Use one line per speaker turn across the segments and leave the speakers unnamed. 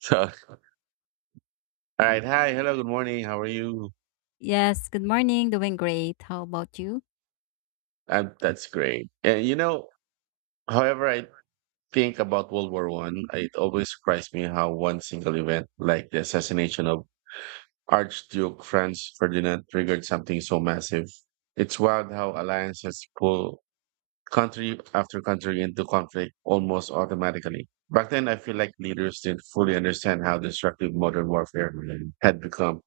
So, all right. Hi. Hello. Good morning. How are you?
Yes, good morning. Doing great. How about you?
That's great. And you know, however, I think about World War One, it always surprised me how one single event, like the assassination of Archduke Franz Ferdinand, triggered something so massive. It's wild how alliances pull country after country into conflict almost automatically. Back then, I feel like leaders didn't fully understand how destructive modern warfare had become.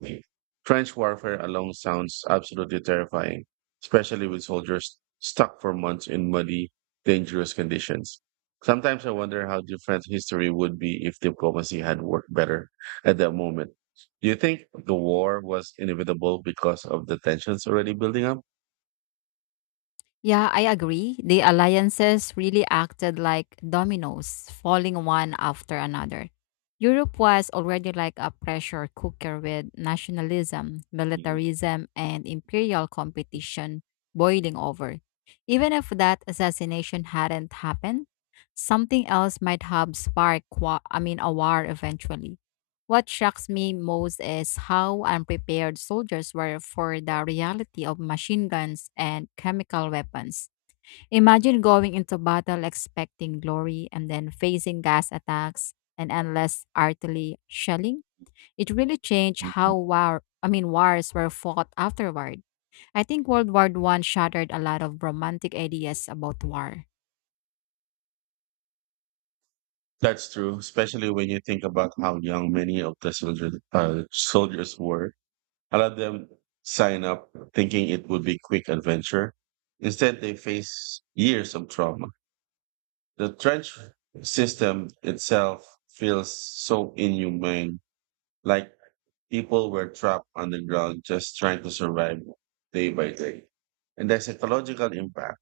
Trench warfare alone sounds absolutely terrifying, especially with soldiers stuck for months in muddy, dangerous conditions. Sometimes I wonder how different history would be if diplomacy had worked better at that moment. Do you think the war was inevitable because of the tensions already building up?
Yeah, I agree. The alliances really acted like dominoes, falling one after another. Europe was already like a pressure cooker with nationalism, militarism, and imperial competition boiling over. Even if that assassination hadn't happened, something else might have sparked, a war eventually. What shocks me most is how unprepared soldiers were for the reality of machine guns and chemical weapons. Imagine going into battle expecting glory and then facing gas attacks and endless artillery shelling. It really changed how wars were fought afterward. I think World War One shattered a lot of romantic ideas about war.
That's true, especially when you think about how young many of the soldiers were. A lot of them sign up thinking it would be quick adventure. Instead, they face years of trauma. The trench system itself feels so inhumane, like people were trapped underground just trying to survive day by day. And the psychological impact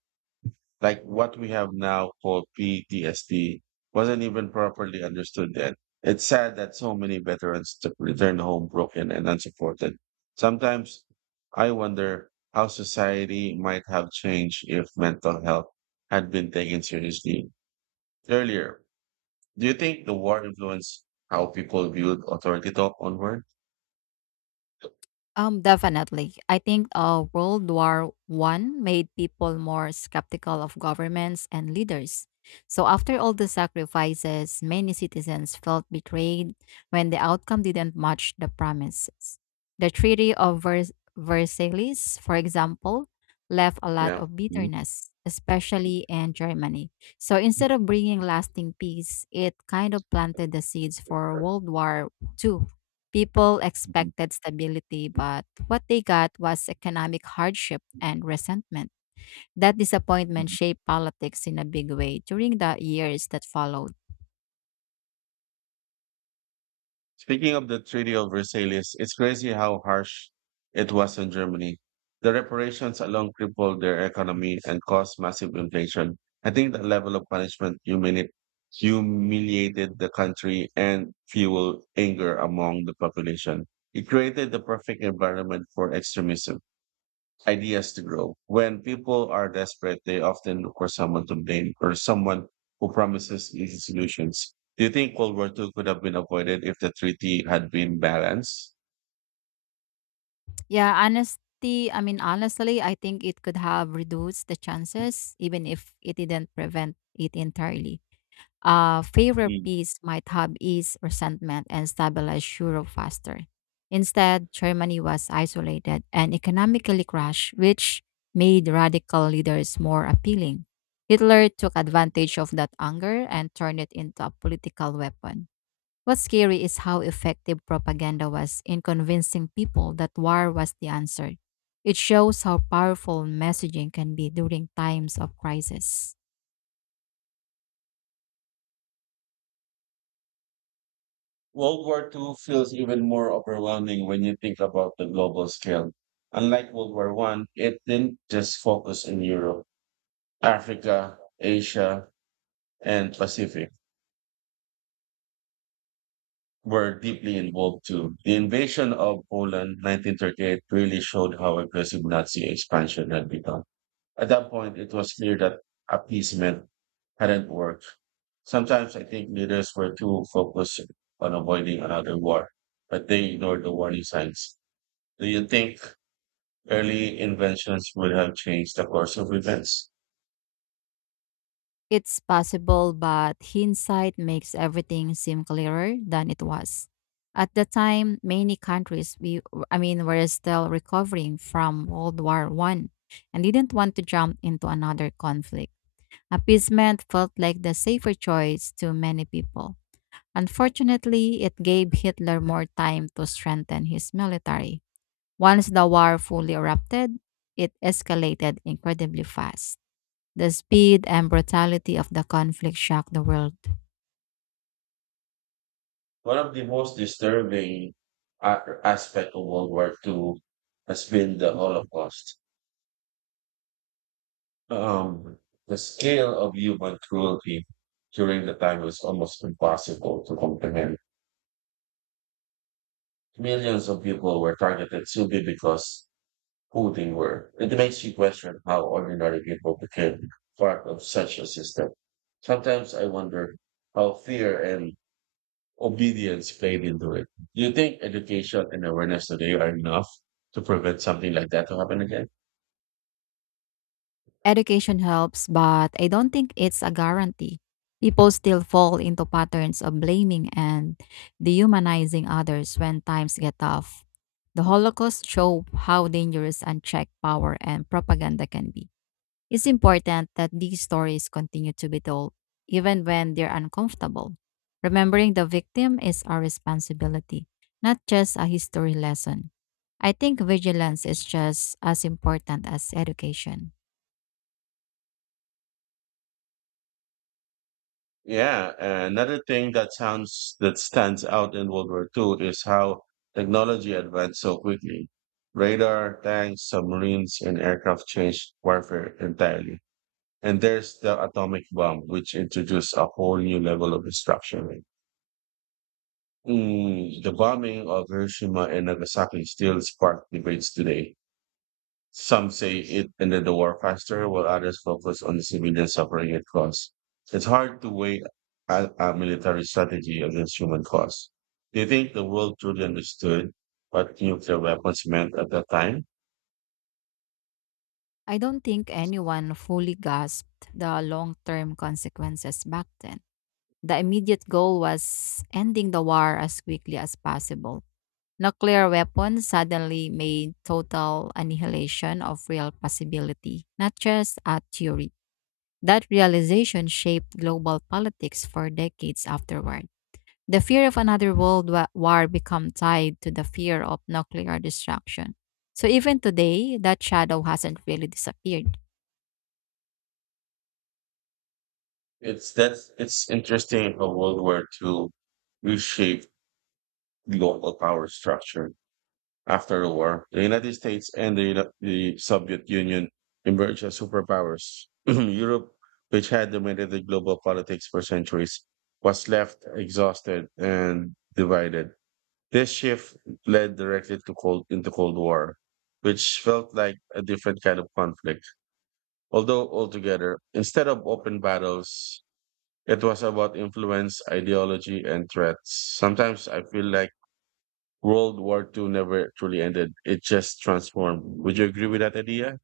like what we have now called PTSD wasn't even properly understood then. It's sad that so many return home broken and unsupported. Sometimes I wonder how society might have changed if mental health had been taken seriously earlier. Do you think the war influenced how people viewed authority talk onward?
Definitely. I think World War One made people more skeptical of governments and leaders. So after all the sacrifices, many citizens felt betrayed when the outcome didn't match the promises. The Treaty of Versailles, for example, left a lot
Yeah.
of
Mhm.
bitterness, especially in Germany. So instead of bringing lasting peace, it kind of planted the seeds for World War Two. People expected stability, but what they got was economic hardship and resentment. That disappointment
Mhm.
shaped politics in a big way during the years that followed.
Speaking of the Treaty of Versailles, it's crazy how harsh it was on Germany. The reparations alone crippled their economy and caused massive inflation. I think the level of humiliated the country and fueled anger among the population. It created the perfect environment for extremism ideas to grow. When people are desperate, they often look for someone to blame or someone who promises easy solutions. Do you think World War II could have been avoided if the treaty had been balanced?
Honestly, I think it could have reduced the chances, even if it didn't prevent it entirely. Favorite
Mm.
piece might have ease resentment and stabilize Europe faster. Instead, Germany was isolated and economically crushed, which made radical leaders more appealing. Hitler took advantage of that anger and turned it into a political weapon. What's scary is how effective propaganda was in convincing people that war was the answer. It shows how powerful messaging can be during times of crisis.
World War II feels even more overwhelming when you think about the global scale. Unlike World War One, it didn't just focus in Europe, Africa, Asia, and Pacific were deeply involved too. The invasion of Poland 1938 really showed how aggressive Nazi expansion had become. At that point, it was clear that appeasement hadn't worked. Sometimes I think leaders were too focused on avoiding another war, but they ignored the warning signs. Do you think early inventions would have changed the course of events?
It's possible, but hindsight makes everything seem clearer than it was. At the time, many countries we I mean were still recovering from World War One and didn't want to jump into another conflict. Appeasement felt like the safer choice to many people. Unfortunately, it gave Hitler more time to strengthen his military. Once the war fully erupted, it escalated incredibly fast. The speed and brutality of the conflict shocked the world.
One of the most aspect of World War Two has been the Holocaust. Um, the scale of human cruelty during the time was almost impossible to comprehend. Millions of people were targeted simply because who they were. It makes you question how ordinary people became part of such a system. Sometimes I wonder how fear and obedience played into it. Do you think education and awareness today are enough to prevent something like that to happen again?
Education helps, but I don't think it's a guarantee. People still fall into patterns of blaming and dehumanizing others when times get tough. The Holocaust showed how dangerous unchecked power and propaganda can be. It's important that these stories continue to be told, even when they're uncomfortable. Remembering the victim is our responsibility, not just a history lesson. I think vigilance is just as important as education.
Yeah, another thing that sounds that stands out in World War II is how technology advanced so quickly. Radar, tanks, submarines, and aircraft changed warfare entirely. And there's the atomic bomb, which introduced a whole new level of destruction. Mm, the bombing of Hiroshima and Nagasaki still sparks debates today. Some say it ended the war faster, while others focus on the civilian suffering it caused. It's hard to weigh a military strategy against human costs. Do you think the world truly understood what nuclear weapons meant at that time?
I don't think anyone fully grasped the long term consequences back then. The immediate goal was ending the war as quickly as possible. Nuclear weapons suddenly made total annihilation of real possibility, not just a theory. That realization shaped global politics for decades afterward. The fear of another war became tied to the fear of nuclear destruction. So even today, that shadow hasn't really disappeared.
It's interesting how World War II reshaped the global power structure. After the war, the United States and the Soviet Union emerged as superpowers. Europe, which had dominated global politics for centuries, was left exhausted and divided. This shift led directly to Cold War, which felt like a different kind of conflict. Although altogether, instead of open battles, it was about influence, ideology, and threats. Sometimes I feel like World War II never truly ended. It just transformed. Would you agree with that idea?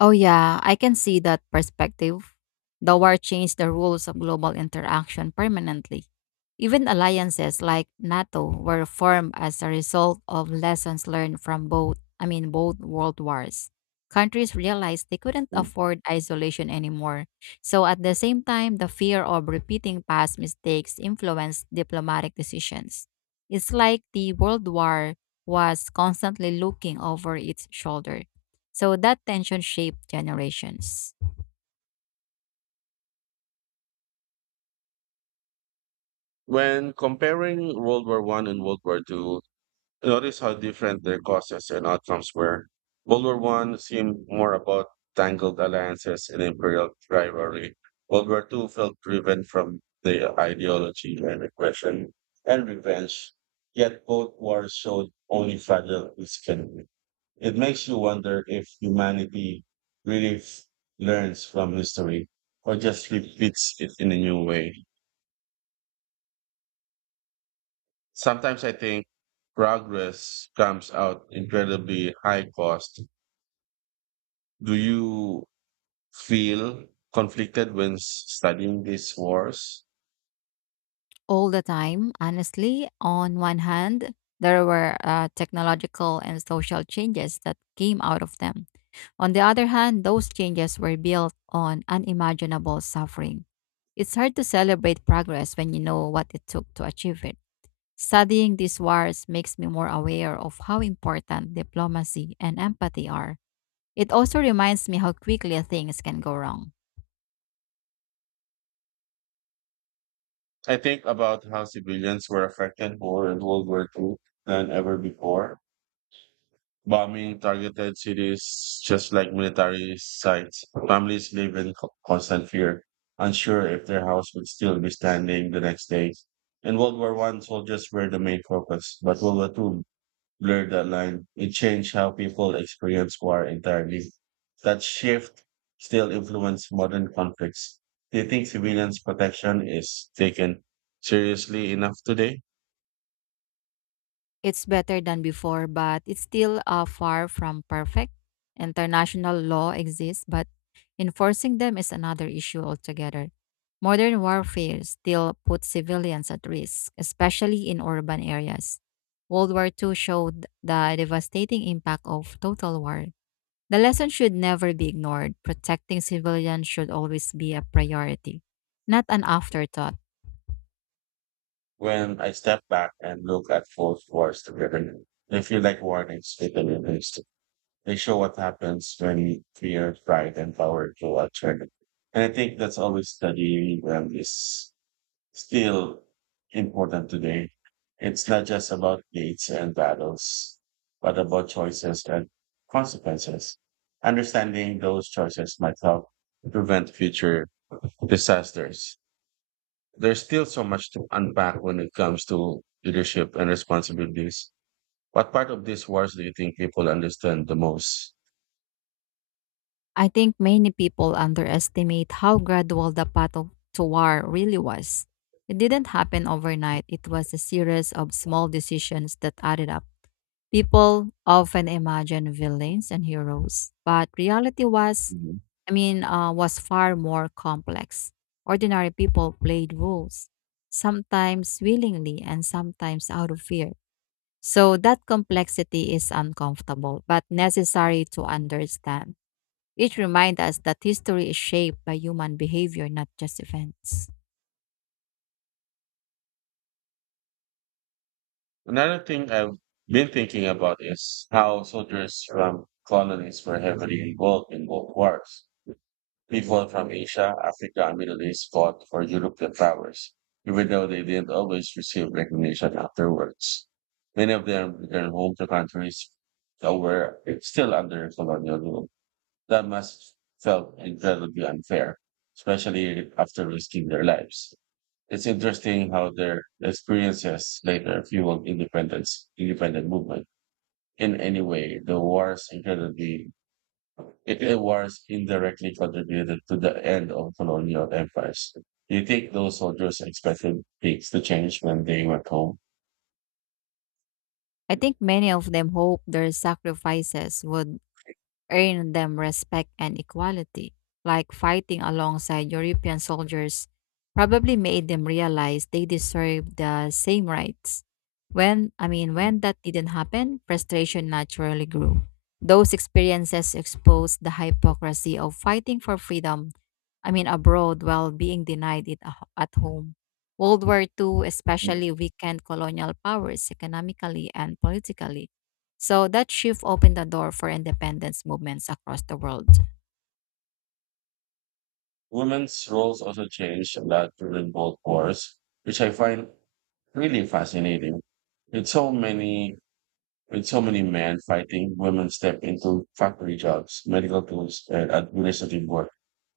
Oh, yeah, I can see that perspective. The war changed the rules of global interaction permanently. Even alliances like NATO were formed as a result of lessons learned from both world wars. Countries realized they couldn't
Mm.
afford isolation anymore. So, at the same time, the fear of repeating past mistakes influenced diplomatic decisions. It's like the world war was constantly looking over its shoulder so that tension shaped generations.
When comparing World War One and World War Two, notice how different their causes and outcomes were. World War One seemed more about tangled alliances and imperial rivalry. World War Two felt driven from the ideology and aggression and revenge. Yet both wars showed only fragile it can be. It makes you wonder if humanity really f- learns from history or just repeats it in a new way. Sometimes I think progress comes out incredibly high cost. Do you feel conflicted when studying these wars?
All the time, honestly, on one hand, there were technological and social changes that came out of them. On the other hand, those changes were built on unimaginable suffering. It's hard to celebrate progress when you know what it took to achieve it. Studying these wars makes me more aware of how important diplomacy and empathy are. It also reminds me how quickly things can go wrong.
I think about how civilians were affected more in World War II than ever before. Bombing targeted cities just like military sites. Families live in constant fear, unsure if their house would still be standing the next day. In World War One, soldiers were the main focus, but World War Two blurred that line. It changed how people experience war entirely. That shift still influences modern conflicts. Do you think civilians' protection is taken seriously enough today?
It's better than before, but it's still far from perfect. International law exists, but enforcing them is another issue altogether. Modern warfare still puts civilians at risk, especially in urban areas. World War II showed the devastating impact of total war. The lesson should never be ignored. Protecting civilians should always be a priority, not an afterthought.
When I step back and look at both wars together, they feel like warnings written in history. They show what happens when fear, pride, and power go out. And I think that's always the is still important today. It's not just about dates and battles, but about choices and consequences. Understanding those choices might help prevent future disasters. There's still so much to unpack when it comes to leadership and responsibilities. What part of these wars do you think people understand the most?
I think many people underestimate how gradual the to war really was. It didn't happen overnight, it was a series of small decisions that added up. People often imagine villains and heroes, but reality was,
Mhm.
I mean, was far more complex. Ordinary people played roles, sometimes willingly and sometimes out of fear. So that complexity is uncomfortable, but necessary to understand. It reminds us that history is shaped by human behavior, not just events.
Another thing I've been thinking about is how soldiers from colonies were heavily involved in both wars. People from Asia, Africa, and Middle East fought for European powers, even though they didn't always receive recognition afterwards. Many of them returned home to countries that were still under colonial rule. That must felt incredibly unfair, especially after risking their lives. It's interesting how their experiences later fueled independent movement. In any way, the wars incredibly it wars indirectly contributed to the end of colonial empires. Do you think those soldiers expected things to change when they went home?
I think many of them hope their sacrifices would earn them respect and equality, like fighting alongside European soldiers probably made them realize they deserve the same rights. When I mean When that didn't happen, frustration naturally grew. Those experiences exposed the hypocrisy of fighting for freedom abroad while being denied it at home. World War II especially weakened colonial powers economically and politically so that shift opened the door for independence movements across the world.
Women's roles also changed a lot during both wars, which I find really fascinating. With so many, with so many men fighting, women step into factory jobs, medical tools, and administrative work.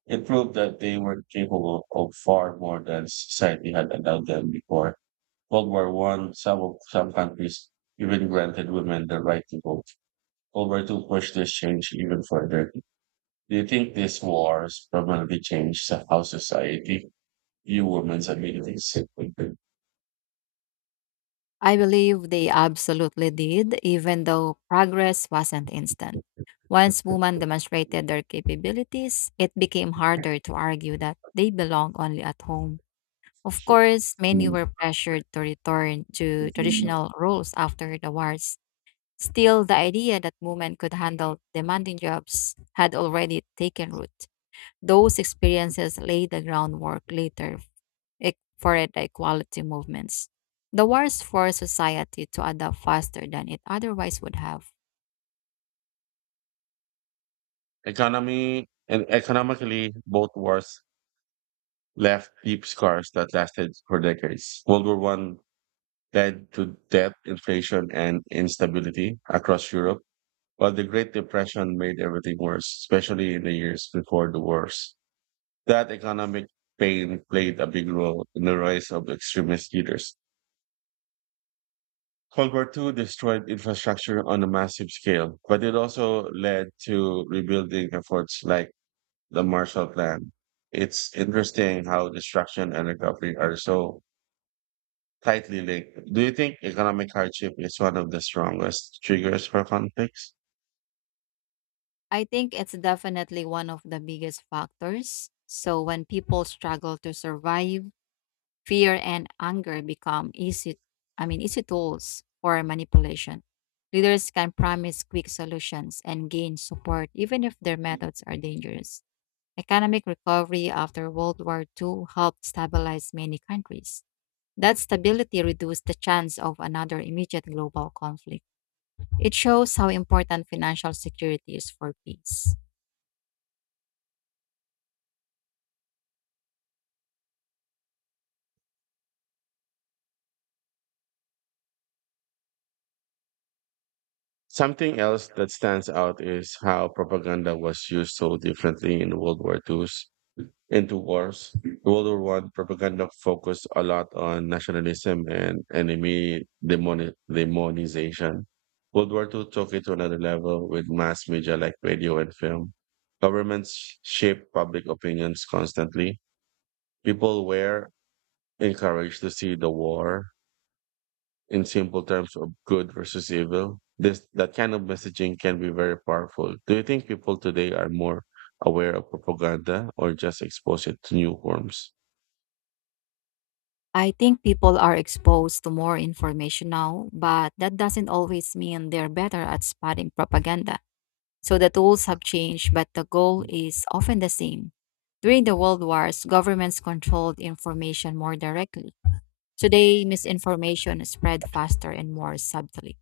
It proved that they were capable of far more than society had allowed them before. World War One, some countries even granted women the right to vote. World War Two pushed this change even further. Do you think this war has permanently changed how society view women's abilities?
I believe they absolutely did, even though progress wasn't instant. Once women demonstrated their capabilities, it became harder to argue that they belong only at home. Of course, many were pressured to return to
Mm.
traditional roles after the wars. Still, the idea that women could handle demanding jobs had already taken root those experiences laid the groundwork later for the equality movements. The wars forced society to adapt faster than it otherwise would have.
Economy and economically, both wars left deep scars that lasted for decades. World War One led to debt, inflation, and instability across Europe, while the Great Depression made everything worse, especially in the years before the wars. That economic pain played a big role in the rise of extremist leaders. World War Two destroyed infrastructure on a massive scale, but it also led to rebuilding efforts like the Marshall Plan. It's interesting how destruction and recovery are so tightly linked. Do you think economic hardship is one of the strongest triggers for conflicts?
I think it's definitely one of the biggest factors. So when people struggle to survive, fear and anger become easy I mean easy tools for manipulation. Leaders can promise quick solutions and gain support even if their methods are dangerous. Economic recovery after World War Two helped stabilize many countries. That stability reduced the chance of another immediate global conflict. It shows how important financial security is for peace.
Something else that stands out is how propaganda was used so differently in World War II into wars. World War One propaganda focused a lot on nationalism and demonization. World War Two took it to another level with mass media like radio and film. Governments shape public opinions constantly. People were encouraged to see the war in simple terms of good versus evil. This that kind of messaging can be very powerful. Do you think people today are more aware of propaganda or just exposed to new forms?
I think people are exposed to more information now, but that doesn't always mean they're better at spotting propaganda. So the tools have changed, but the goal is often the same. During the World Wars, governments controlled information more directly. Today, misinformation is spread faster and more subtly.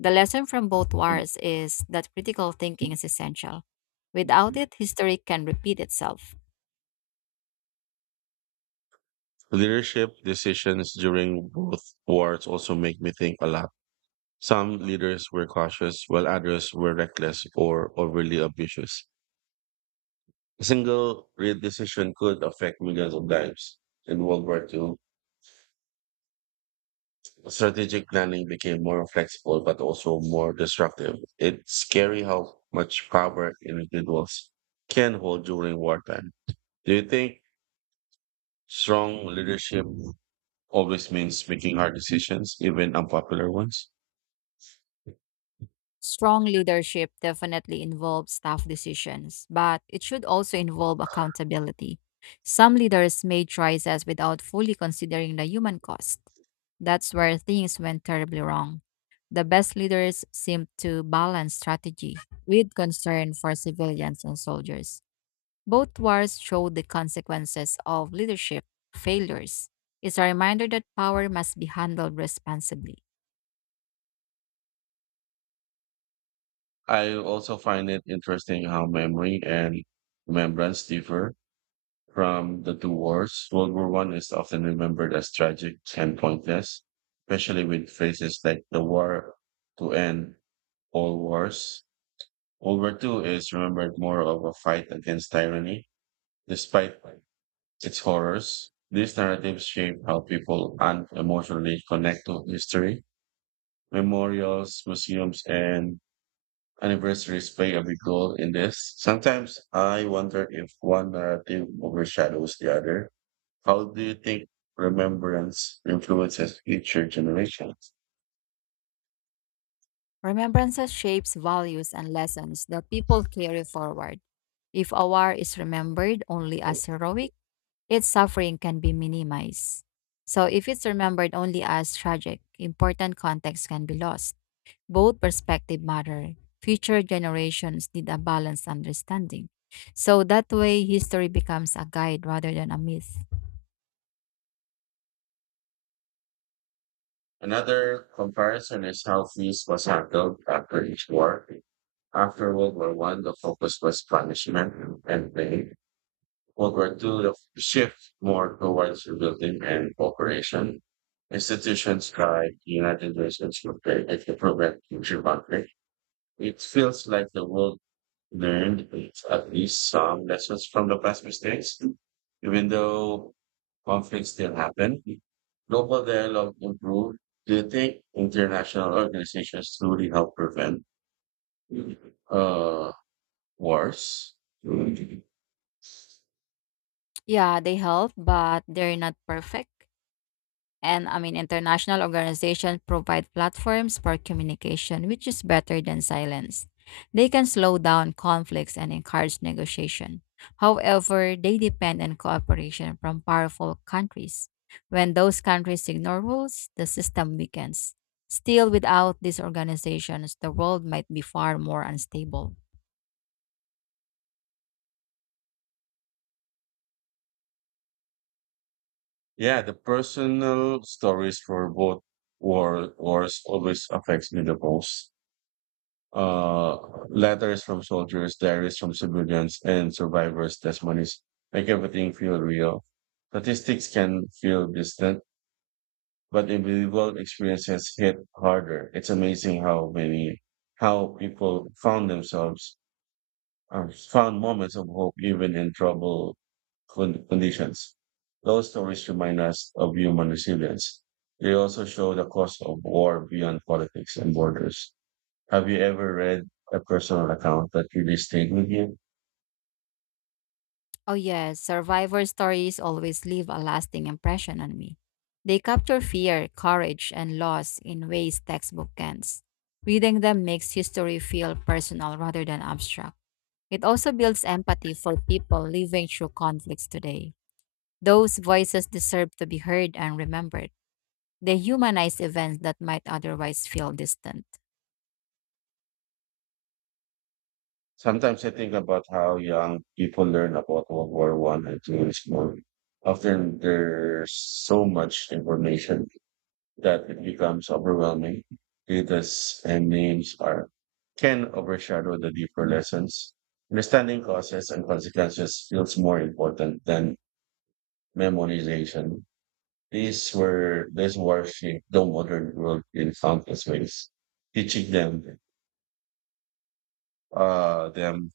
The lesson from both
Mm.
wars is that critical thinking is essential. Without it, history can repeat itself.
Leadership decisions during both wars also make me think a lot. Some leaders were cautious, while others were reckless or overly ambitious. A single great decision could affect millions of lives. In World War II, strategic planning became more flexible but also more disruptive. It's scary how much power individuals can hold during wartime. Do you think strong leadership always means making hard decisions, even unpopular ones?
Strong leadership definitely involves tough decisions, but it should also involve accountability. Some leaders made choices without fully considering the human cost. That's where things went terribly wrong. The best leaders seem to balance strategy with concern for civilians and soldiers. Both wars showed the consequences of leadership failures. It's a reminder that power must be handled responsibly.
I also find it interesting how memory and remembrance differ from the two wars. World War One is often remembered as tragic and pointless, especially with phrases like the war to end all wars. World War Two is remembered more of a fight against tyranny, despite its horrors. These narratives shape how people and emotionally connect to history. Memorials, museums, and anniversaries play a big role in this. Sometimes I wonder if one narrative overshadows the other. How do you think remembrance influences future generations?
Remembrances shapes values and lessons that people carry forward. If a war is remembered only as heroic, its suffering can be minimized. So if it's remembered only as tragic, important context can be lost. Both perspective matter. Future generations need a balanced understanding. So that way history becomes a guide rather than a myth.
Another comparison is how peace was handled after each war. After World War One, the focus was punishment and pain. World War Two, the shift more towards rebuilding and cooperation. Institutions tried, United Nations were created to prevent future conflict. It feels like the world learned at least some lessons from the past mistakes, even though conflicts still happen. Global dialogue improved. Do you think international organizations truly help prevent uh, wars?
Yeah, they help, but they're not perfect. And I mean International organizations provide platforms for communication, which is better than silence. They can slow down conflicts and encourage negotiation. However, they depend on cooperation from powerful countries. When those countries ignore rules, the system weakens. Still, without these organizations, the world might be far more unstable.
Yeah, the personal stories for both wars always affects me the most. uh, Letters from soldiers, diaries from civilians, and survivors' testimonies make everything feel real. Statistics can feel distant, but individual experiences hit harder. It's amazing how people found themselves, found moments of hope even in trouble conditions. Those stories remind us of human resilience. They also show the cost of war beyond politics and borders. Have you ever read a personal account that really stayed with you?
Oh, yes, survivor stories always leave a lasting impression on me. They capture fear, courage, and loss in ways textbook can't. Reading them makes history feel personal rather than abstract. It also builds empathy for people living through conflicts today. Those voices deserve to be heard and remembered. They humanize events that might otherwise feel distant.
Sometimes I think about how young people learn about World War One and Two in school. Often there's so much information that it becomes overwhelming. Data's and names are can overshadow the deeper lessons. Understanding causes and consequences feels more important than memorization. These wars shaped the modern world in countless ways teaching them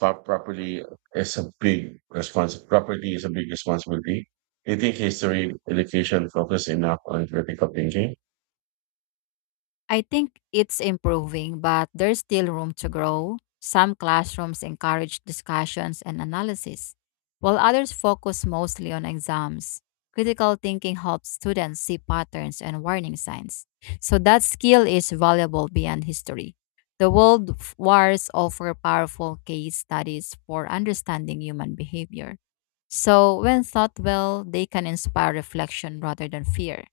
but properly is a big responsibility. Do you think history education focus enough on critical thinking?
I think it's improving, but there's still room to grow. Some classrooms encourage discussions and analysis, while others focus mostly on exams. Critical thinking helps students see patterns and warning signs. So that skill is valuable beyond history. The wars offer powerful case studies for understanding human behavior. So when thought well, they can inspire reflection rather than fear.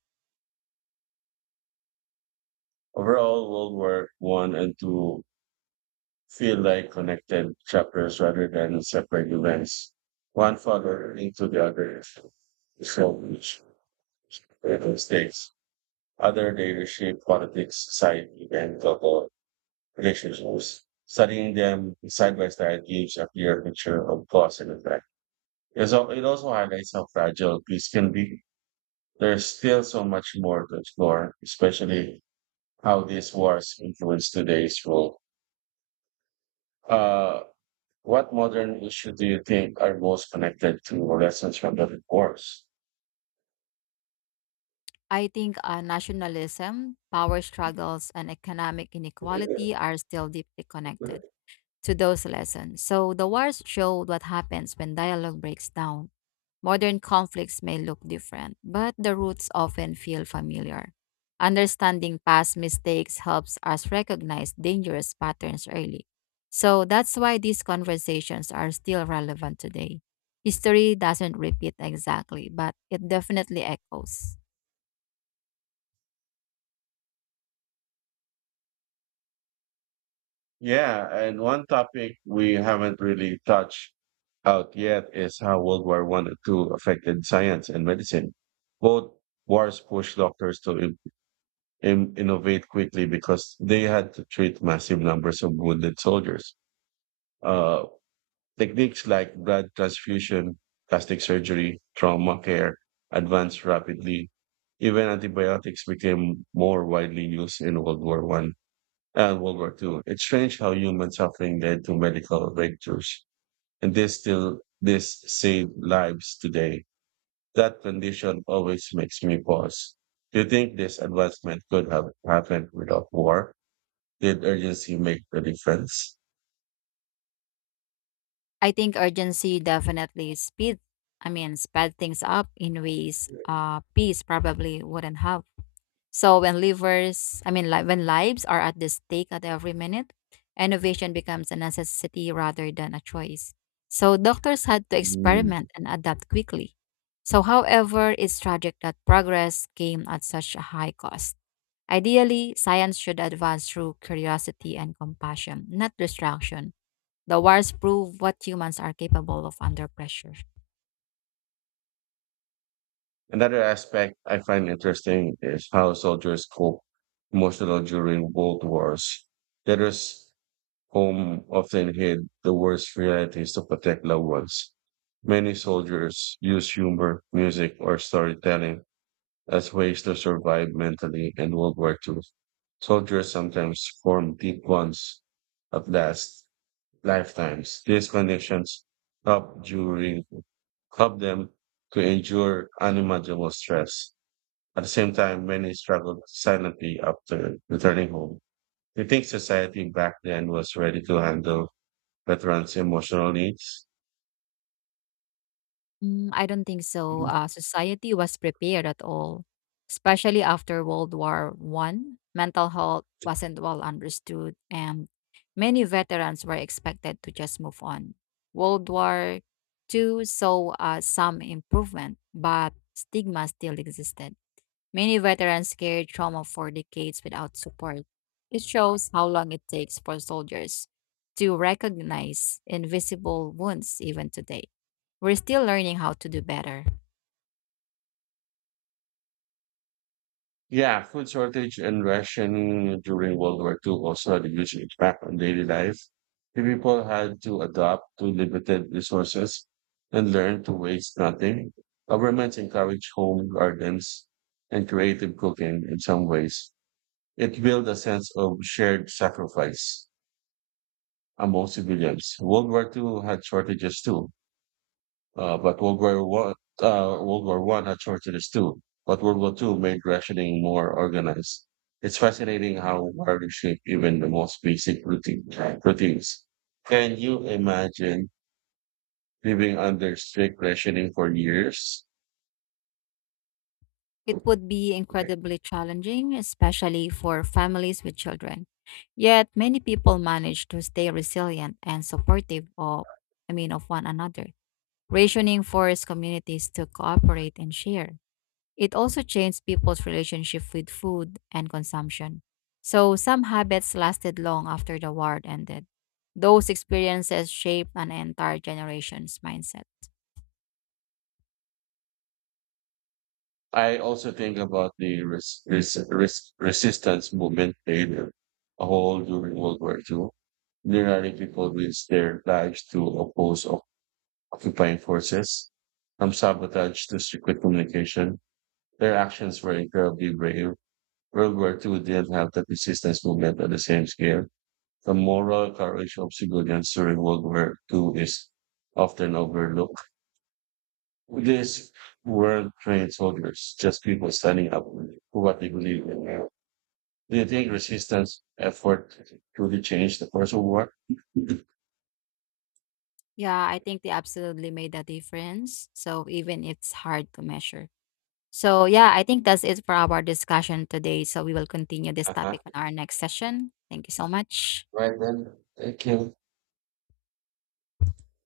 Overall, World War One and Two feel like connected chapters rather than separate events. One followed into the other so which mistakes. Other they reshape politics, society, and global relationships. Studying them side by side gives a clear picture of cause and effect. It also highlights how fragile peace can be. There's still so much more to explore, especially how these wars influence today's world. Uh, what modern issue do you think are most connected to lessons from the wars?
I think nationalism, power struggles, and economic inequality are still deeply connected to those lessons. So the wars showed what happens when dialogue breaks down. Modern conflicts may look different, but the roots often feel familiar. Understanding past mistakes helps us recognize dangerous patterns early. So that's why these conversations are still relevant today. History doesn't repeat exactly, but it definitely echoes.
Yeah, and one topic we haven't really touched out yet is how World War One and Two affected science and medicine. Both wars pushed doctors to innovate quickly because they had to treat massive numbers of wounded soldiers. Uh, Techniques like blood transfusion, plastic surgery, trauma care advanced rapidly. Even antibiotics became more widely used in World War One and World War Two. It's strange how human suffering led to medical breakthroughs, and this saved lives today. That condition always makes me pause. Do you think this advancement could have happened without war? Did urgency make the difference?
I think urgency definitely sped things up in ways peace probably wouldn't have. So when livers, I mean, li- when lives are at the stake at every minute, innovation becomes a necessity rather than a choice. So doctors had to
Mm.
experiment and adapt quickly. So, however, it's tragic that progress came at such a high cost. Ideally, science should advance through curiosity and compassion, not distraction. The wars prove what humans are capable of under pressure.
Another aspect I find interesting is how soldiers cope emotional during both wars. Letters home often hid the worst realities to protect loved ones. Many soldiers use humor, music, or storytelling as ways to survive mentally in World War II. Soldiers sometimes form deep bonds at last, lifetimes. These conditions help during help them to endure unimaginable stress. At the same time, many struggled silently after returning home. Do you think society back then was ready to handle veterans' emotional needs?
I don't think so. Society was prepared at all, especially after World War One. Mental health wasn't well understood, and many veterans were expected to just move on. World War Two saw some improvement, but stigma still existed. Many veterans carry trauma for decades without support. It shows how long it takes for soldiers to recognize invisible wounds even today. We're still learning how to do better.
Yeah, food shortage and ration during World War II also had a huge impact on daily life. The people had to adapt to limited resources and learn to waste nothing. Governments encouraged home gardens and creative cooking in some ways. It built a sense of shared sacrifice among civilians. World War II had shortages too, but World War One had shortages too. But World War Two made rationing more organized. It's fascinating how war reshaped even the most basic routines. Can you imagine living under strict rationing for years?
It would be incredibly challenging, especially for families with children. Yet many people manage to stay resilient and supportive of I mean of one another. Rationing forced communities to cooperate and share. It also changed people's relationship with food and consumption. So some habits lasted long after the war ended. Those experiences shaped an entire generation's mindset.
I also think about the resistance movement played a whole during World War Two. Literally, people risked their lives to oppose occupying forces from sabotage to secret communication. Their actions were incredibly brave. World War Two didn't have the resistance movement on the same scale. The moral courage of civilians during World War Two is often overlooked. These weren't trained soldiers, just people standing up for what they believe in. Do you think resistance effort truly changed the course of war?
Yeah, I think they absolutely made a difference. So even it's hard to measure. So yeah, I think that's it for our discussion today. So we will continue this
Uh-huh.
topic on our next session. Thank you so much.
Right then, thank you.